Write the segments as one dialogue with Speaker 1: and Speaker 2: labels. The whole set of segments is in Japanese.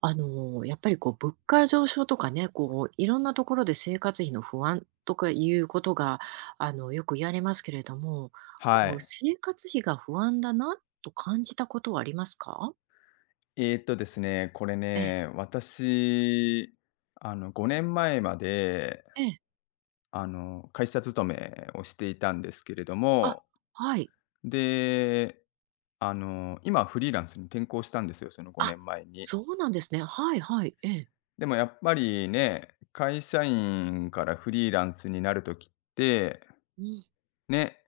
Speaker 1: やっぱりこう物価上昇とかね、こういろんなところで生活費の不安とかいうことが、よく言われますけれども、
Speaker 2: は
Speaker 1: こう
Speaker 2: い。
Speaker 1: 生活費が不安だなと感じたことはありますか？
Speaker 2: ですね、これ
Speaker 1: ええ、
Speaker 2: ね、私、5年前まで、
Speaker 1: ええ。
Speaker 2: 会社勤めをしていたんですけれど
Speaker 1: あ、
Speaker 2: も、
Speaker 1: はい。
Speaker 2: で、今はフリーランスに転向したんですよ、その5
Speaker 1: あ、
Speaker 2: 年前に。
Speaker 1: そうなんですね。はいはい。ええ。
Speaker 2: でもやっぱりね、会社員からフリーランスになるときって、
Speaker 1: うん。
Speaker 2: ね、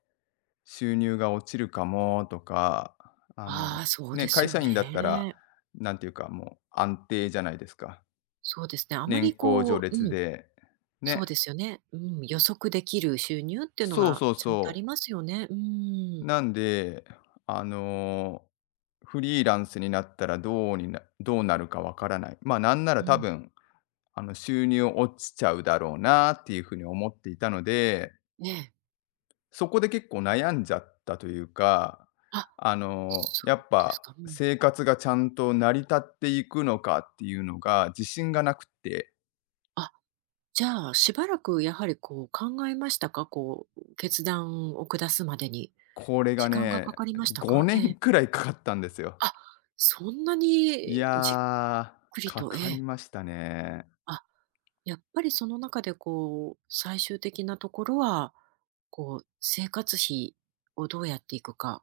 Speaker 2: 収入が落ちるかもとか、あ
Speaker 1: あ
Speaker 2: の、
Speaker 1: あ、そう
Speaker 2: ね、
Speaker 1: です
Speaker 2: 会
Speaker 1: よ
Speaker 2: 社員だったら、
Speaker 1: ね。
Speaker 2: なんていうか、もう安定じゃないですか。
Speaker 1: そうですね。あま
Speaker 2: 年
Speaker 1: り
Speaker 2: 功序
Speaker 1: こ
Speaker 2: 列
Speaker 1: う
Speaker 2: で。
Speaker 1: そう
Speaker 2: ね。
Speaker 1: ですよね。うん、予測できる収入っていうの
Speaker 2: そう
Speaker 1: が
Speaker 2: そう
Speaker 1: ちゃんとあ
Speaker 2: そ
Speaker 1: り
Speaker 2: う。
Speaker 1: ますよね。うん。
Speaker 2: なんで、あの、フリーランスになったらどうなるかわからない。ま、あなんな
Speaker 1: う
Speaker 2: ら多
Speaker 1: ん。
Speaker 2: 分、収入落ちちゃうだろうなっていうふうに思っていたので、
Speaker 1: ええ。
Speaker 2: そこで結構悩んじゃったというか、
Speaker 1: あ、そ
Speaker 2: やっ
Speaker 1: うです
Speaker 2: ぱ
Speaker 1: か。うん。
Speaker 2: 生活がちゃんと成り立っていくのかっていうのが自信がなくて、
Speaker 1: あ、じゃあ、しばらくやはりこう考えましたか？こう、決断を下すまでに。
Speaker 2: これが
Speaker 1: 時間が
Speaker 2: ね、
Speaker 1: かかりましたか？
Speaker 2: 5
Speaker 1: え
Speaker 2: 年
Speaker 1: え。
Speaker 2: くらいかかったんですよ。
Speaker 1: あ、そんな
Speaker 2: い
Speaker 1: にじっ
Speaker 2: やー、
Speaker 1: くり
Speaker 2: か
Speaker 1: と、え
Speaker 2: かり
Speaker 1: え。
Speaker 2: ましたね。
Speaker 1: あ、やっぱりその中でこう、最終的なところは、こう、生活費をどうやっていくか、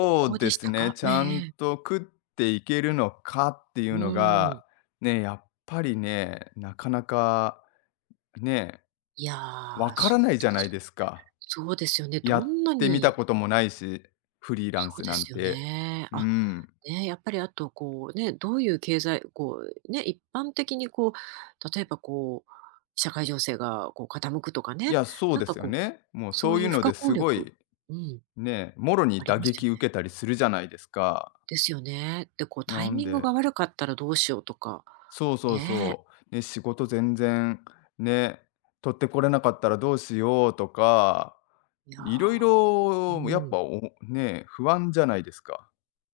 Speaker 1: こ
Speaker 2: う
Speaker 1: こで
Speaker 2: で
Speaker 1: し
Speaker 2: す
Speaker 1: た
Speaker 2: ね、
Speaker 1: か？
Speaker 2: ち
Speaker 1: ええ
Speaker 2: ゃ
Speaker 1: え
Speaker 2: ん
Speaker 1: え。
Speaker 2: と食っていけるのかっていう
Speaker 1: う
Speaker 2: の
Speaker 1: ん。
Speaker 2: が、ね、やっぱりね、なかなかね、
Speaker 1: いや
Speaker 2: わ
Speaker 1: ー、
Speaker 2: から
Speaker 1: そ
Speaker 2: な
Speaker 1: う
Speaker 2: いじ
Speaker 1: で
Speaker 2: ゃない
Speaker 1: す。
Speaker 2: ですか。
Speaker 1: そうですよね。
Speaker 2: や
Speaker 1: ど
Speaker 2: っ
Speaker 1: んな
Speaker 2: てみた
Speaker 1: に、
Speaker 2: こともないし、フリーラン
Speaker 1: そう
Speaker 2: ス
Speaker 1: で
Speaker 2: なん
Speaker 1: すよ
Speaker 2: て。
Speaker 1: ね。
Speaker 2: う
Speaker 1: あ、
Speaker 2: ん。
Speaker 1: ね、やっぱりあとこうね、どういう経済こうね、一般的にこう、例えばこう、社会情勢がこう傾くとか
Speaker 2: い
Speaker 1: ね、
Speaker 2: や、そう
Speaker 1: なん
Speaker 2: で
Speaker 1: か
Speaker 2: すよ
Speaker 1: こう、
Speaker 2: ね。もう
Speaker 1: そ
Speaker 2: そう
Speaker 1: う
Speaker 2: い
Speaker 1: い
Speaker 2: う
Speaker 1: う不
Speaker 2: ので
Speaker 1: 可
Speaker 2: す
Speaker 1: 抗
Speaker 2: ご
Speaker 1: 力、
Speaker 2: い
Speaker 1: うん、
Speaker 2: ね、もろ
Speaker 1: あ
Speaker 2: に
Speaker 1: り
Speaker 2: 打
Speaker 1: ますよ
Speaker 2: 撃受
Speaker 1: ね。
Speaker 2: けたりするじゃないですか。
Speaker 1: ですよね。で、こうタ
Speaker 2: な
Speaker 1: イ
Speaker 2: ん
Speaker 1: ミング
Speaker 2: で
Speaker 1: が悪かったらどうしようとか、
Speaker 2: そうそう
Speaker 1: ね。
Speaker 2: そう。ね、仕事全然ね、取ってこれなかったらどうしようとか、
Speaker 1: いや
Speaker 2: いろい
Speaker 1: ー、う
Speaker 2: ろやっ
Speaker 1: ん、
Speaker 2: ぱおね、不安じゃないですか。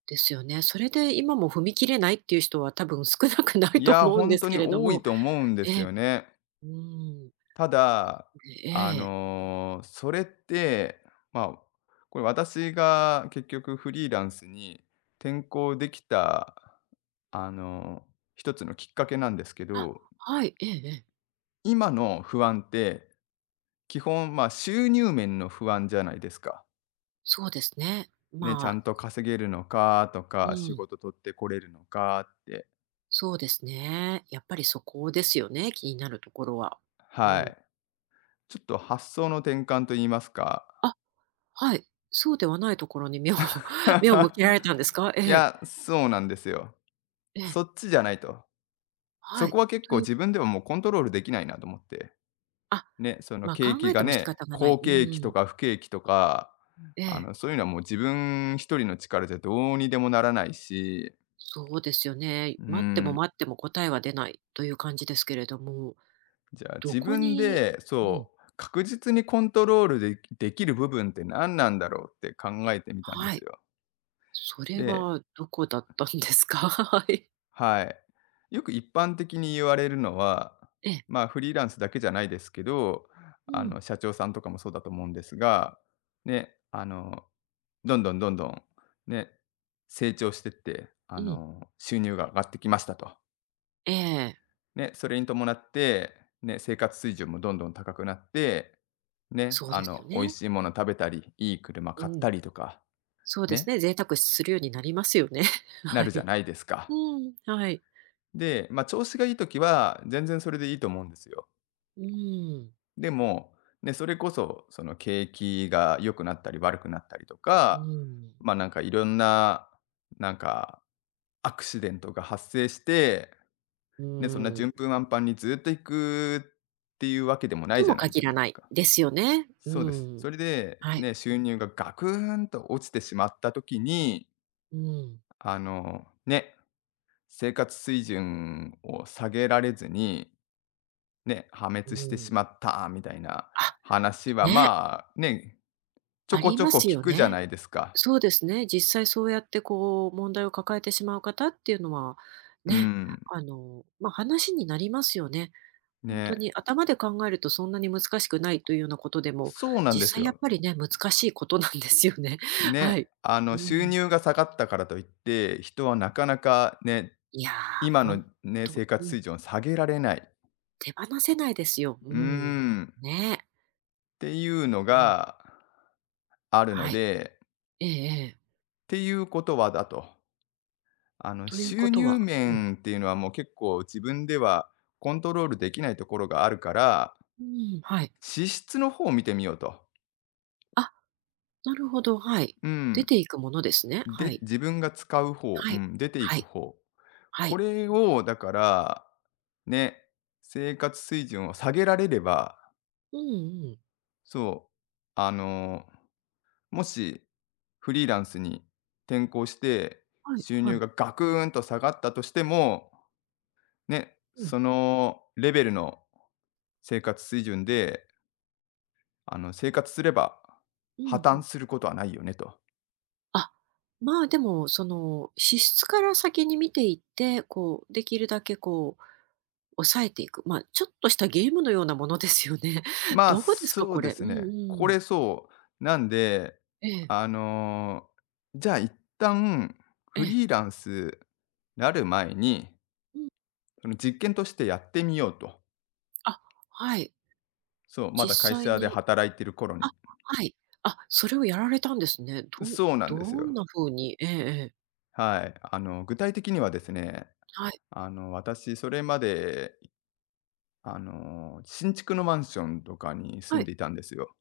Speaker 1: ですよね。それで今も踏み切れないっていう人は多分少なくない
Speaker 2: い
Speaker 1: と
Speaker 2: や、
Speaker 1: 思うん
Speaker 2: 本
Speaker 1: です
Speaker 2: 当
Speaker 1: け
Speaker 2: に
Speaker 1: れど
Speaker 2: 多い
Speaker 1: も、
Speaker 2: と思うんで
Speaker 1: え
Speaker 2: す
Speaker 1: え、
Speaker 2: よね。
Speaker 1: うん、
Speaker 2: ただ、
Speaker 1: ええ。
Speaker 2: それって、まあ、これ私が結局フリーランスに転向できた、あの、一つのきっかけなんですけ
Speaker 1: あ、
Speaker 2: ど、
Speaker 1: はい、ええええ。
Speaker 2: 今の不安って基本、まあ、収入面の不安じゃないですか。
Speaker 1: そうですね。
Speaker 2: ね、ちゃ
Speaker 1: ま
Speaker 2: ん
Speaker 1: あ、
Speaker 2: と稼げるのかと
Speaker 1: う
Speaker 2: か、仕
Speaker 1: ん、
Speaker 2: 事取ってこれるのかって。
Speaker 1: そうですね。やっぱりそこですよね、気になるところは。う
Speaker 2: は
Speaker 1: ん。
Speaker 2: い。ちょっと発想の転換と言いますか。
Speaker 1: あ、はい。そうではないところに目を 目を向けられたんですか？え
Speaker 2: い
Speaker 1: え、
Speaker 2: や、そうなんですよ。
Speaker 1: ええ、
Speaker 2: そっちじゃないと。
Speaker 1: は
Speaker 2: そ
Speaker 1: い。
Speaker 2: こは結
Speaker 1: と
Speaker 2: 構
Speaker 1: いう、
Speaker 2: 自分ではもうコントロールできないなと思って。
Speaker 1: あ、
Speaker 2: ね、その
Speaker 1: ま、
Speaker 2: 景
Speaker 1: 考
Speaker 2: 気
Speaker 1: え
Speaker 2: が
Speaker 1: ても仕
Speaker 2: ね、
Speaker 1: 方がない。
Speaker 2: 好
Speaker 1: う
Speaker 2: 景気と
Speaker 1: ん。
Speaker 2: か不景気とか、
Speaker 1: ええ、
Speaker 2: そういうのはもう自分一人の力じゃどうにでもならないし、
Speaker 1: そうですよね。
Speaker 2: う
Speaker 1: 待っても
Speaker 2: ん。
Speaker 1: 待っても答えは出ないという感じですけれども、
Speaker 2: じゃあ、
Speaker 1: ど
Speaker 2: 自
Speaker 1: こ
Speaker 2: 分
Speaker 1: に、
Speaker 2: で、
Speaker 1: うん、
Speaker 2: そう、確実にコントロールでできる部分って何なんだろうって考えてみたんで
Speaker 1: は
Speaker 2: す
Speaker 1: い。
Speaker 2: よ。
Speaker 1: それ
Speaker 2: で、
Speaker 1: はどこだったんですか？はい。
Speaker 2: はい。よく一般的に言われるのは、
Speaker 1: ええ、
Speaker 2: まあ、フリーランスだけじゃないですけど、
Speaker 1: うん。
Speaker 2: 社長さんとかもそうだと思うんですが、ね、どんどんどんどん、ね、成長してって、
Speaker 1: うん。
Speaker 2: 収入が上がってきましたと。
Speaker 1: ええ。
Speaker 2: ね、それに伴って、ね、生活水準もどんどん高くなって、ね、
Speaker 1: そうですよ
Speaker 2: 美味
Speaker 1: ね。
Speaker 2: しいもの食べたり、いい車
Speaker 1: う
Speaker 2: 買った
Speaker 1: ん。
Speaker 2: りとか、
Speaker 1: そうです
Speaker 2: ね、
Speaker 1: ね、贅沢するようになりますよね。
Speaker 2: な
Speaker 1: は
Speaker 2: るじゃ
Speaker 1: い。
Speaker 2: ないですか。
Speaker 1: うん、はい。
Speaker 2: で、まあ、調子がいいときは、全然それでいいと思うんですよ。
Speaker 1: うん。
Speaker 2: でも、ね、それこそ、その景気が良くなったり悪くなったりと
Speaker 1: う
Speaker 2: か、
Speaker 1: ん。
Speaker 2: まあ、なんかいろんな、なんか、アクシデントが発生して、
Speaker 1: う
Speaker 2: ね、そんな
Speaker 1: ん。
Speaker 2: 順風満帆にずっと行くっていうわけでもない
Speaker 1: と
Speaker 2: じゃ
Speaker 1: も
Speaker 2: ないじ
Speaker 1: 限
Speaker 2: ゃ
Speaker 1: ら
Speaker 2: ないで
Speaker 1: な
Speaker 2: す
Speaker 1: い
Speaker 2: か。
Speaker 1: ですよね。う
Speaker 2: そうです。
Speaker 1: ん。
Speaker 2: それで、
Speaker 1: はい。
Speaker 2: ね、収入がガクーンと落ちてしまった時に、
Speaker 1: うん。
Speaker 2: ね、生活水準を下げられずに、ね、破
Speaker 1: う
Speaker 2: 滅してし
Speaker 1: ん。
Speaker 2: まったみたいな
Speaker 1: あ、
Speaker 2: 話は、
Speaker 1: ね、
Speaker 2: まあ、ね、ちょ
Speaker 1: あ
Speaker 2: こ
Speaker 1: り
Speaker 2: ちょ
Speaker 1: ま
Speaker 2: こ
Speaker 1: す
Speaker 2: 聞
Speaker 1: よ
Speaker 2: くじゃ
Speaker 1: ね。
Speaker 2: ないですか。
Speaker 1: そうですね。実際そうやってこう問題を抱えてしまう方っていうのは、
Speaker 2: う
Speaker 1: ね、
Speaker 2: ん。
Speaker 1: ま、話になりますよね。本当
Speaker 2: ね。
Speaker 1: に頭で考えるとそんなに難しくないというようなことでも、
Speaker 2: そうなんで
Speaker 1: 実
Speaker 2: す
Speaker 1: 際やっ
Speaker 2: よ。
Speaker 1: ぱりね、難しいことなんですよね。は
Speaker 2: ね。
Speaker 1: い。う
Speaker 2: 収
Speaker 1: ん。
Speaker 2: 入が下がったからといって、人はなかなかね、
Speaker 1: いやー、
Speaker 2: 今の
Speaker 1: 本
Speaker 2: ね、
Speaker 1: 当、
Speaker 2: 生
Speaker 1: う
Speaker 2: 活
Speaker 1: ん、
Speaker 2: 水準を下げられない。
Speaker 1: 手放せないですよ。う
Speaker 2: うー
Speaker 1: ん。
Speaker 2: ん。っ
Speaker 1: ねえ。
Speaker 2: ていうの
Speaker 1: うん。
Speaker 2: があるの
Speaker 1: はい。
Speaker 2: で、っ
Speaker 1: ええええ。
Speaker 2: ていうことはだと、
Speaker 1: という
Speaker 2: 収
Speaker 1: こと
Speaker 2: 入
Speaker 1: は、うん。
Speaker 2: 面っていうのはもう結構自分ではコントロールできないところがあるから、
Speaker 1: うん、はい。
Speaker 2: 支出の方を見てみようと。
Speaker 1: あ、なるほど、はい。
Speaker 2: う
Speaker 1: 出
Speaker 2: ん。
Speaker 1: ていくものですね。は
Speaker 2: で、
Speaker 1: い。
Speaker 2: 自分が使う方、う
Speaker 1: はい。
Speaker 2: ん、出てい
Speaker 1: は
Speaker 2: く
Speaker 1: い。
Speaker 2: 方。
Speaker 1: は
Speaker 2: こ
Speaker 1: い。
Speaker 2: れをだから、ね、生活水準を下げられれば、
Speaker 1: うんうん。
Speaker 2: そう、あの、もしフリーランスに転向して、
Speaker 1: はい
Speaker 2: 収
Speaker 1: は
Speaker 2: 入
Speaker 1: い。
Speaker 2: がガクーンと下がったとしても、ね、
Speaker 1: うん。
Speaker 2: そのレベルの生活水準で、生活すれば
Speaker 1: うん
Speaker 2: 破
Speaker 1: う
Speaker 2: 綻
Speaker 1: ん。
Speaker 2: することはないよねと。
Speaker 1: あ、まあ、でも、その、支出から先に見ていって、こう、できるだけこう、抑えていく。まあ、ちょっとしたゲームのようなものですよね。
Speaker 2: まあ、
Speaker 1: どうですか、
Speaker 2: そう
Speaker 1: こ
Speaker 2: で
Speaker 1: れ。う
Speaker 2: す
Speaker 1: んう
Speaker 2: ね。これ
Speaker 1: ん。
Speaker 2: そう。なんで、
Speaker 1: ええ、
Speaker 2: あの、じゃあ一旦
Speaker 1: え
Speaker 2: フ
Speaker 1: え。
Speaker 2: リーランスなる前に、
Speaker 1: うん。
Speaker 2: その実験としてやってみようと。
Speaker 1: あ、はい。
Speaker 2: そう、まだ会
Speaker 1: 実際
Speaker 2: 社で
Speaker 1: に、
Speaker 2: 働いてる頃に。
Speaker 1: あ、はい。あ、それをやられたんですね。どん
Speaker 2: そうなんです
Speaker 1: どん
Speaker 2: よ。
Speaker 1: な風にええええ。
Speaker 2: はい。具体的にはですね、
Speaker 1: はい、
Speaker 2: 私それまで新築のマンションとかに住
Speaker 1: は
Speaker 2: ん
Speaker 1: い。
Speaker 2: でいたんですよ。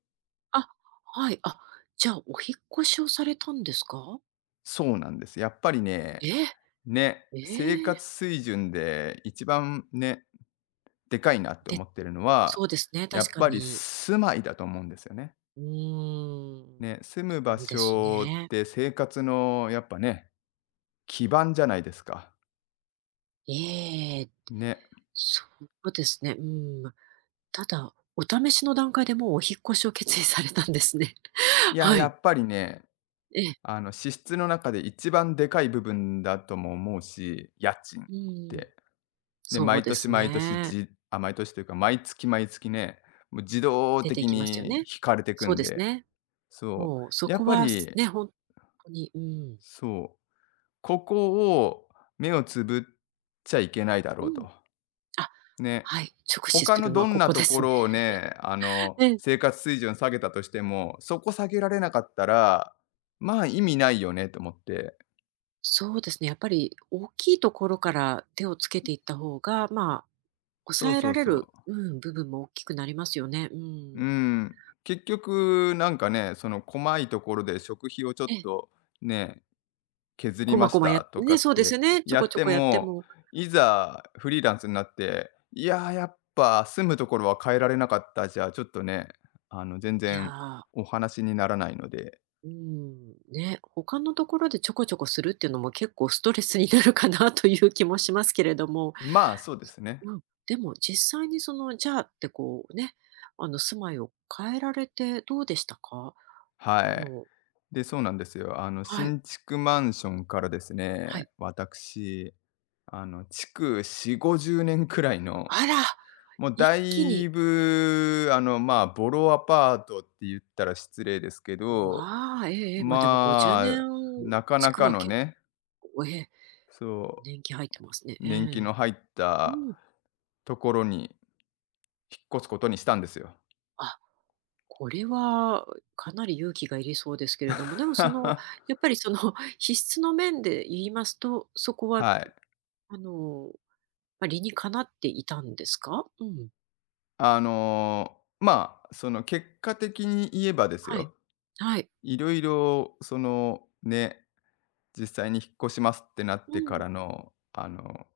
Speaker 1: あ、はい。あ、じゃあ、お引っ越しをされたんですか？
Speaker 2: そうなんです。やっぱりね、
Speaker 1: ええ、
Speaker 2: ね、生
Speaker 1: ええ。
Speaker 2: 活水準で一番ね、でかいなって
Speaker 1: で、
Speaker 2: 思ってるの
Speaker 1: そ
Speaker 2: は、
Speaker 1: うですね、
Speaker 2: や
Speaker 1: 確
Speaker 2: っ
Speaker 1: か
Speaker 2: ぱり
Speaker 1: に。
Speaker 2: 住まいだと思うんですよね。
Speaker 1: うーん。
Speaker 2: ね、住む場
Speaker 1: です
Speaker 2: 所っ
Speaker 1: ね。
Speaker 2: て生活のやっぱね、基盤じゃないですか。
Speaker 1: ええ、
Speaker 2: ね。
Speaker 1: そうですね、うん。ただ、お試しの段階でもうお引っ越しを決意されたんですね。
Speaker 2: い や、
Speaker 1: は
Speaker 2: や
Speaker 1: い。
Speaker 2: っぱりね、
Speaker 1: ええ。
Speaker 2: 支出の中で一番でかい部分だとも思うし、家賃っ
Speaker 1: うん、
Speaker 2: て。で、
Speaker 1: そう
Speaker 2: 毎
Speaker 1: で
Speaker 2: 年
Speaker 1: す
Speaker 2: 毎年、
Speaker 1: ね。
Speaker 2: 毎年というか、毎月毎月ね、もう自動
Speaker 1: 出て
Speaker 2: 的
Speaker 1: 行きますよ
Speaker 2: に
Speaker 1: ね。
Speaker 2: 引かれてく
Speaker 1: そう
Speaker 2: ん
Speaker 1: です
Speaker 2: で、
Speaker 1: ね。
Speaker 2: そ
Speaker 1: もうそ
Speaker 2: う、やっ
Speaker 1: こ
Speaker 2: ぱ
Speaker 1: は、
Speaker 2: り、
Speaker 1: ね、本当に、うん。
Speaker 2: そう、ここを目をつぶっちゃいけないだろ
Speaker 1: う
Speaker 2: う
Speaker 1: ん。
Speaker 2: と。
Speaker 1: あ、
Speaker 2: ね、
Speaker 1: はい、直視
Speaker 2: 他
Speaker 1: す
Speaker 2: の
Speaker 1: るのは
Speaker 2: どん
Speaker 1: こ
Speaker 2: な
Speaker 1: こ
Speaker 2: と
Speaker 1: で
Speaker 2: こ
Speaker 1: すね。
Speaker 2: ろをね、
Speaker 1: ええ。
Speaker 2: 生活水準下げたとしても、そこ下げられなかったら、まあ、意味ないよねと思って。
Speaker 1: そうですね、やっぱり大きいところから手をつけ
Speaker 2: そ
Speaker 1: ていった方が、まあ
Speaker 2: う
Speaker 1: 抑え
Speaker 2: そ
Speaker 1: ら
Speaker 2: う
Speaker 1: れ
Speaker 2: そ
Speaker 1: る、
Speaker 2: う。
Speaker 1: うん、部分も大きくなりますよね。う
Speaker 2: う
Speaker 1: ん。
Speaker 2: ん、結局なんかね、その細いところで食費をちょっ
Speaker 1: ええ、
Speaker 2: とね、削り
Speaker 1: こ
Speaker 2: ま
Speaker 1: ま
Speaker 2: し
Speaker 1: こま
Speaker 2: た
Speaker 1: や
Speaker 2: とか
Speaker 1: ね、そ
Speaker 2: っ
Speaker 1: うです
Speaker 2: て
Speaker 1: よね、ちょ
Speaker 2: や
Speaker 1: こ
Speaker 2: っ
Speaker 1: ちょ
Speaker 2: て
Speaker 1: こやって
Speaker 2: も、
Speaker 1: も、
Speaker 2: いざフリーランスになって、いや、やっぱ住むところは変えられなかったじゃ、あちょっとね、全
Speaker 1: いや
Speaker 2: 然
Speaker 1: ー、
Speaker 2: お話にならないので、
Speaker 1: うん、ね、他のところでちょこちょこするっていうのも結構ストレスになるかな という気もしますけれども、
Speaker 2: まあ、そうですね。
Speaker 1: うん、でも実際にその、じゃあってこうね、住まいを変えられてどうでしたか？あ
Speaker 2: はい。
Speaker 1: の、
Speaker 2: で、そうなんですよ。
Speaker 1: はい、
Speaker 2: 新築マンションからです
Speaker 1: は
Speaker 2: ね、
Speaker 1: い。
Speaker 2: 私、築4、50年くらいの、
Speaker 1: あら、
Speaker 2: もうだ
Speaker 1: 一気に。
Speaker 2: いぶ、まあ、ボロアパートって言ったら失礼ですけど
Speaker 1: わあ、ええええ、ま、でも50
Speaker 2: まあ、
Speaker 1: 年
Speaker 2: なか
Speaker 1: ち
Speaker 2: な
Speaker 1: く
Speaker 2: か
Speaker 1: わ
Speaker 2: の
Speaker 1: 結
Speaker 2: ね、
Speaker 1: 構ええ。
Speaker 2: そ
Speaker 1: 年季入ってますね。
Speaker 2: う、
Speaker 1: え
Speaker 2: 年季の
Speaker 1: え。
Speaker 2: 入っ
Speaker 1: う
Speaker 2: た
Speaker 1: ん。
Speaker 2: ところに引っ越すことにしたんですよ。
Speaker 1: あ、これはかなり勇気がいりそうですけれども、でもその、やっぱりその 皮質の面で言いますと、そこは
Speaker 2: はい。
Speaker 1: あの、まあ、理にかなっていたんですか？うん。
Speaker 2: まあ、その結果的に言えばです
Speaker 1: はい。
Speaker 2: よ、
Speaker 1: はい。
Speaker 2: いろいろそのね、実際に引っ越しますってなっ
Speaker 1: う
Speaker 2: てか
Speaker 1: ん。
Speaker 2: らの、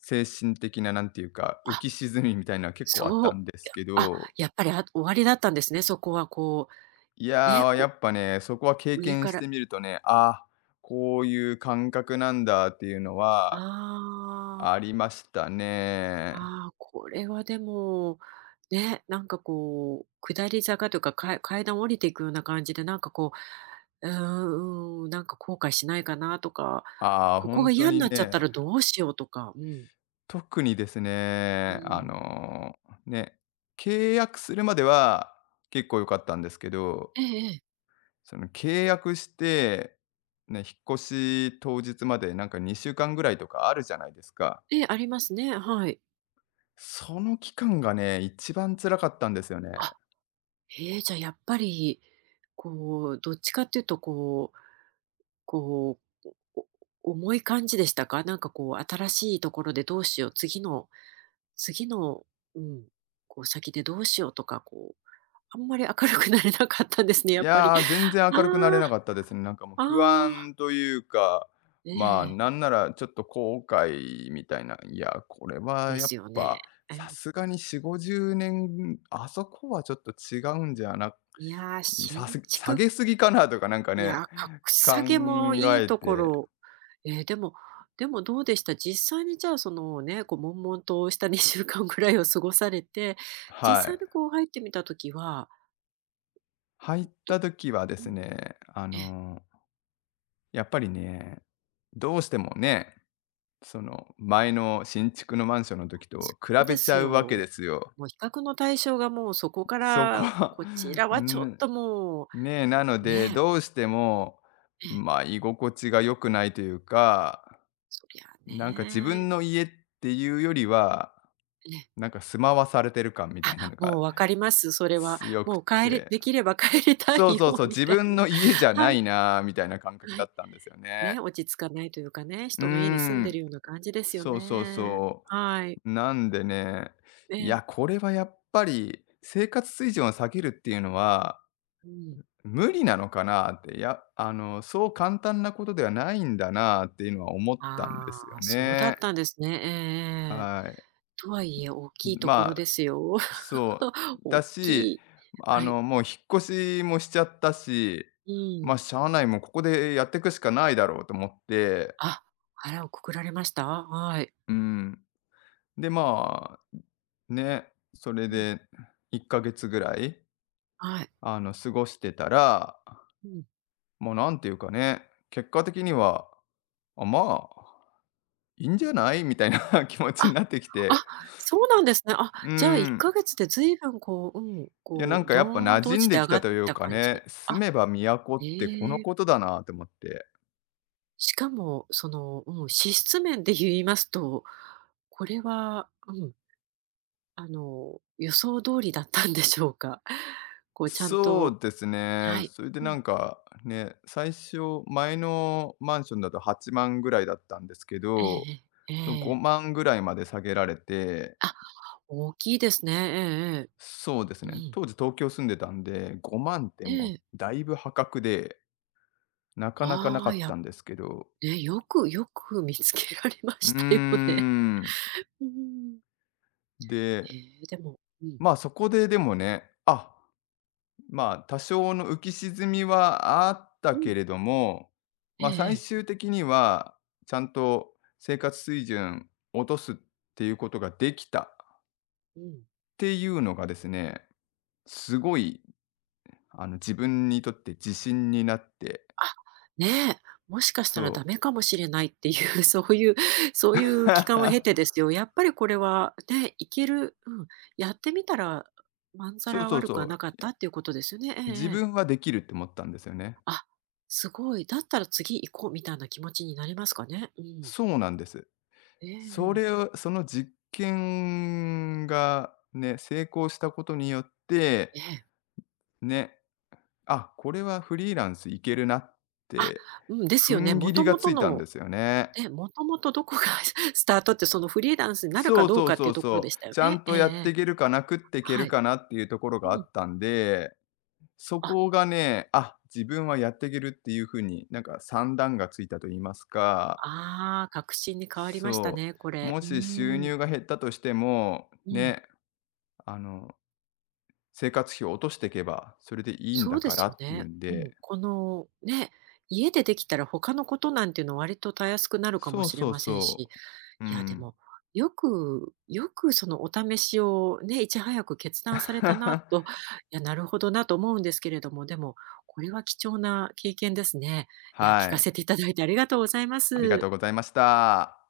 Speaker 2: 精神的な、なんていうか、浮
Speaker 1: あ、
Speaker 2: き沈みみたいなのは結構あっ
Speaker 1: そ
Speaker 2: た
Speaker 1: う。
Speaker 2: んですけ
Speaker 1: あ、
Speaker 2: ど
Speaker 1: やっぱり、あ終わりだったんですね、そこはこ
Speaker 2: い
Speaker 1: う、
Speaker 2: や
Speaker 1: ね、
Speaker 2: ー、や
Speaker 1: こ
Speaker 2: っぱね、そこは経
Speaker 1: う上
Speaker 2: 験
Speaker 1: か
Speaker 2: して
Speaker 1: ら、
Speaker 2: みるとね、あ、こういう感覚なんだっていうの
Speaker 1: あ
Speaker 2: はあ
Speaker 1: あ。
Speaker 2: りましたね。
Speaker 1: ああ、これはでも、ね、なんかこう、下り坂というか、か階段降りていくような感じで、なんかこう、うーん、なんか後悔しないかなとか、
Speaker 2: ああ、
Speaker 1: ここが
Speaker 2: 本当
Speaker 1: 嫌に
Speaker 2: に
Speaker 1: なっちゃった
Speaker 2: ね、
Speaker 1: らどうしようとか、うん、
Speaker 2: 特にです
Speaker 1: う
Speaker 2: ね、
Speaker 1: ん。
Speaker 2: ね、契約するまでは結構良かったんですけど、
Speaker 1: ええええ。
Speaker 2: その契約して、ね、引っ越し当日までなんか2週間ぐらいとかあるじゃないですか。
Speaker 1: ええ、ありますね、はい。
Speaker 2: その期間がね、一番辛かったんですよね。
Speaker 1: あ、へえ、じゃあやっぱり、こう、どっちかっていうとこう、こう、お重い感じでしたか？なんかこう、新しいところでどうしよう、次の、うん、こう先でどうしようとか、こう、あんまり明るくなれなかったんですね、や
Speaker 2: い
Speaker 1: っぱり。
Speaker 2: やー、全然
Speaker 1: あ
Speaker 2: 明るくなれなかったですね。なんかもう
Speaker 1: あ、あ
Speaker 2: 不
Speaker 1: あ、
Speaker 2: 安というか、
Speaker 1: ね
Speaker 2: まあ、
Speaker 1: え、
Speaker 2: なんならちょっと後悔みたいな、いや、これは
Speaker 1: で
Speaker 2: やっ
Speaker 1: すよね。
Speaker 2: ぱ
Speaker 1: え、
Speaker 2: さすがに4、50年、あそこはちょっと違うんじゃな、
Speaker 1: いやー、新
Speaker 2: 下
Speaker 1: 築、
Speaker 2: げすぎかなとかなんか
Speaker 1: い
Speaker 2: ね、
Speaker 1: やー、格
Speaker 2: 考
Speaker 1: 下げもいい
Speaker 2: え
Speaker 1: とこ
Speaker 2: て、
Speaker 1: ろ。えー、でも、でもどうでした？実際にじゃあ、そのね、こう悶々とした2週間ぐらいを過ごされて、実
Speaker 2: は
Speaker 1: 際
Speaker 2: い。
Speaker 1: にこう入ってみた時は、
Speaker 2: 入っ
Speaker 1: ど、
Speaker 2: た時はで
Speaker 1: う
Speaker 2: す
Speaker 1: ん、
Speaker 2: ね、
Speaker 1: ええ。
Speaker 2: やっぱりね、どうしてもね、その前の新築のマンションの時
Speaker 1: そ
Speaker 2: と比
Speaker 1: うで
Speaker 2: べち
Speaker 1: す
Speaker 2: ゃう
Speaker 1: よ。
Speaker 2: わけですよ。
Speaker 1: もう比較の対象がもうそこか
Speaker 2: そこ
Speaker 1: ら、
Speaker 2: は、
Speaker 1: こちら はちょっ
Speaker 2: ん、
Speaker 1: とも
Speaker 2: ねえ、なの
Speaker 1: う、
Speaker 2: で、
Speaker 1: ねえ、
Speaker 2: どうしても、
Speaker 1: ええ、
Speaker 2: ま、あ居心地が良くないというか、
Speaker 1: そりゃ
Speaker 2: なんか自
Speaker 1: ね
Speaker 2: 分
Speaker 1: え、
Speaker 2: の家っていうよりは、
Speaker 1: ええ、
Speaker 2: なんか住まわされてる感みたいなの
Speaker 1: も
Speaker 2: が
Speaker 1: う分かります、それは。
Speaker 2: 強く
Speaker 1: もう帰れ、
Speaker 2: て。
Speaker 1: できれば 帰りたい
Speaker 2: そうそう
Speaker 1: よ
Speaker 2: そう、
Speaker 1: み
Speaker 2: 自
Speaker 1: たい
Speaker 2: 分
Speaker 1: な。
Speaker 2: の家じゃ
Speaker 1: は
Speaker 2: な
Speaker 1: い、
Speaker 2: いなみたいな感覚
Speaker 1: は
Speaker 2: だ
Speaker 1: い。
Speaker 2: ったんですよね。
Speaker 1: ね、落ち着かないというかね、
Speaker 2: うー
Speaker 1: 人の家に住んで
Speaker 2: ん、
Speaker 1: るような感じですよ
Speaker 2: そうそう
Speaker 1: ね。
Speaker 2: そ
Speaker 1: はい。
Speaker 2: う。なんでね、
Speaker 1: え
Speaker 2: い
Speaker 1: え、
Speaker 2: や、これはやっぱり生活水準を下げるっていうのは
Speaker 1: うん。
Speaker 2: 無理なのかなって、いや、そう簡単なことではないんだなっていうのは思ったんで
Speaker 1: あ
Speaker 2: すよ
Speaker 1: あ、そうだ
Speaker 2: ね。
Speaker 1: ったんですね。ええええ。
Speaker 2: はい。
Speaker 1: とはいえ大きいところ
Speaker 2: まあ、
Speaker 1: ですよ。
Speaker 2: そう。
Speaker 1: 大
Speaker 2: だ
Speaker 1: き
Speaker 2: し、
Speaker 1: い。はい。
Speaker 2: もう引っ越しもしちゃったし、
Speaker 1: う
Speaker 2: まあ、
Speaker 1: ん。
Speaker 2: しゃあない、もうここでやっていくしかないだろうと思って、
Speaker 1: あ、腹をくくられました？はい。
Speaker 2: うん。で、まあ、ね、それ
Speaker 1: うん。
Speaker 2: で1ヶ月ぐらい、
Speaker 1: はい。
Speaker 2: 過ごしてたら、
Speaker 1: うん。
Speaker 2: もうなんていうかね、結果的には、あ、まあいいんじゃない？みたいな 気持ち
Speaker 1: あ、
Speaker 2: になってきて、
Speaker 1: あ、そうなんですね。あ、
Speaker 2: うー
Speaker 1: じゃあ1
Speaker 2: ん、
Speaker 1: ヶ月で随分こう、うん、
Speaker 2: いや、な
Speaker 1: こ
Speaker 2: ん
Speaker 1: う、
Speaker 2: かやっぱ
Speaker 1: どーん
Speaker 2: 馴
Speaker 1: と
Speaker 2: 染
Speaker 1: 落
Speaker 2: ん
Speaker 1: ち
Speaker 2: で
Speaker 1: て
Speaker 2: き
Speaker 1: 上が
Speaker 2: た
Speaker 1: っ
Speaker 2: と
Speaker 1: て
Speaker 2: い
Speaker 1: き
Speaker 2: う
Speaker 1: た
Speaker 2: か
Speaker 1: 感
Speaker 2: ね、
Speaker 1: じ。
Speaker 2: 住
Speaker 1: あ、
Speaker 2: めば都ってこの
Speaker 1: ええ。
Speaker 2: ことだなと思って。
Speaker 1: しかも、その、うん、支出面で言いますと、これは、うん、予想通りだったんでしょうか？こうちゃん
Speaker 2: そ
Speaker 1: と、
Speaker 2: うです
Speaker 1: は
Speaker 2: ね。
Speaker 1: い。
Speaker 2: それで
Speaker 1: う
Speaker 2: な
Speaker 1: ん。
Speaker 2: んか、ね、最初、前のマンションだと8万ぐらいだったんですけ
Speaker 1: え
Speaker 2: ど、
Speaker 1: えええ。ええ。
Speaker 2: 5万ぐらいまで下げられて、
Speaker 1: あ、大きいですね。
Speaker 2: そうです
Speaker 1: ええええ。う
Speaker 2: ね、
Speaker 1: ん。
Speaker 2: 当時東京住んでたんで、5万って
Speaker 1: え
Speaker 2: もう
Speaker 1: え。
Speaker 2: だいぶ破格で、なかなかな
Speaker 1: あ
Speaker 2: か
Speaker 1: あ、
Speaker 2: った
Speaker 1: や、
Speaker 2: んですけど、
Speaker 1: ね、よくよく見つけられま
Speaker 2: うー
Speaker 1: したよね。
Speaker 2: ん、
Speaker 1: うん。
Speaker 2: で
Speaker 1: へえ、でも、うん。
Speaker 2: ま、あそこででもね、あ、ま、あ多少の浮き沈みはあった
Speaker 1: う
Speaker 2: け
Speaker 1: ん。
Speaker 2: れども、
Speaker 1: ええ
Speaker 2: ま、あ最
Speaker 1: ええ。
Speaker 2: 終的にはちゃんと生活水準落とすっていうことができたっ
Speaker 1: うん。
Speaker 2: ていうのがですね、すごい、自分にとって自信になって、
Speaker 1: あ、ね、もしかしたら
Speaker 2: そ
Speaker 1: ダメ
Speaker 2: う。
Speaker 1: かもしれないっていう、そういう、そういう期間を経てです よ、やっぱりこれはね、いける、うん、やってみたら、まんざ
Speaker 2: そう
Speaker 1: ら
Speaker 2: そう
Speaker 1: 悪くは
Speaker 2: そう。
Speaker 1: なかっ
Speaker 2: い
Speaker 1: た
Speaker 2: や、
Speaker 1: っていうことですよね。ええ
Speaker 2: 自
Speaker 1: ええ。
Speaker 2: 分はできるって思ったんですよね。
Speaker 1: あ、すごい、だったら次行こうみたいな気持ちになりますかね。うん。
Speaker 2: そうなんです。
Speaker 1: ええ
Speaker 2: そ
Speaker 1: え
Speaker 2: れ
Speaker 1: え。
Speaker 2: をその実験がね、成功したことによって、
Speaker 1: ええ。
Speaker 2: ね、あ、これはフリーランスいけるなっ
Speaker 1: あ、
Speaker 2: て、
Speaker 1: うん、ですよ
Speaker 2: 踏
Speaker 1: ね。
Speaker 2: ん
Speaker 1: も
Speaker 2: 切り
Speaker 1: と
Speaker 2: が
Speaker 1: も
Speaker 2: つ
Speaker 1: と
Speaker 2: いたん
Speaker 1: の、
Speaker 2: ですよね。
Speaker 1: え、もともとどこが スタートって、そのフリーランスになるか
Speaker 2: そう
Speaker 1: どう
Speaker 2: そう
Speaker 1: かって
Speaker 2: そ
Speaker 1: いう
Speaker 2: う
Speaker 1: ところで
Speaker 2: そう。
Speaker 1: したよ
Speaker 2: ちゃ
Speaker 1: ね。
Speaker 2: ん
Speaker 1: え
Speaker 2: と
Speaker 1: ええ
Speaker 2: やって
Speaker 1: え。
Speaker 2: いけるかな、食っていける
Speaker 1: はい。
Speaker 2: かなっていうところ
Speaker 1: う
Speaker 2: があ
Speaker 1: ん。
Speaker 2: ったんで、そ
Speaker 1: あ、
Speaker 2: こがね、あ、自分はやっていけるっていう風に、なんか算段がついたと言いますか、
Speaker 1: ああ、確信に変わりました
Speaker 2: そ
Speaker 1: ね、こ
Speaker 2: う、
Speaker 1: れ。
Speaker 2: も
Speaker 1: う
Speaker 2: し収
Speaker 1: ーん。
Speaker 2: 入が減ったとしても、
Speaker 1: うん。
Speaker 2: ね、あの生活費を落としていけば、それでいいん
Speaker 1: そ
Speaker 2: だ
Speaker 1: うで
Speaker 2: から
Speaker 1: すよ
Speaker 2: っていう
Speaker 1: ね。
Speaker 2: ん
Speaker 1: うん。
Speaker 2: で
Speaker 1: このね、家でできたら他のことなんていうのは割とたやすくなるかも
Speaker 2: そう
Speaker 1: しれ
Speaker 2: そう
Speaker 1: ませんし、
Speaker 2: そう。う
Speaker 1: いや、で
Speaker 2: ん。
Speaker 1: も、よくよくそのお試しをね、いち早く決断されたな と、いや、なるほどなと思うんですけれども、でも、これは貴重な経験ですね。いや、聞
Speaker 2: は
Speaker 1: か
Speaker 2: い。
Speaker 1: せていただいてありがとうございま
Speaker 2: ありがと
Speaker 1: す。
Speaker 2: うございました。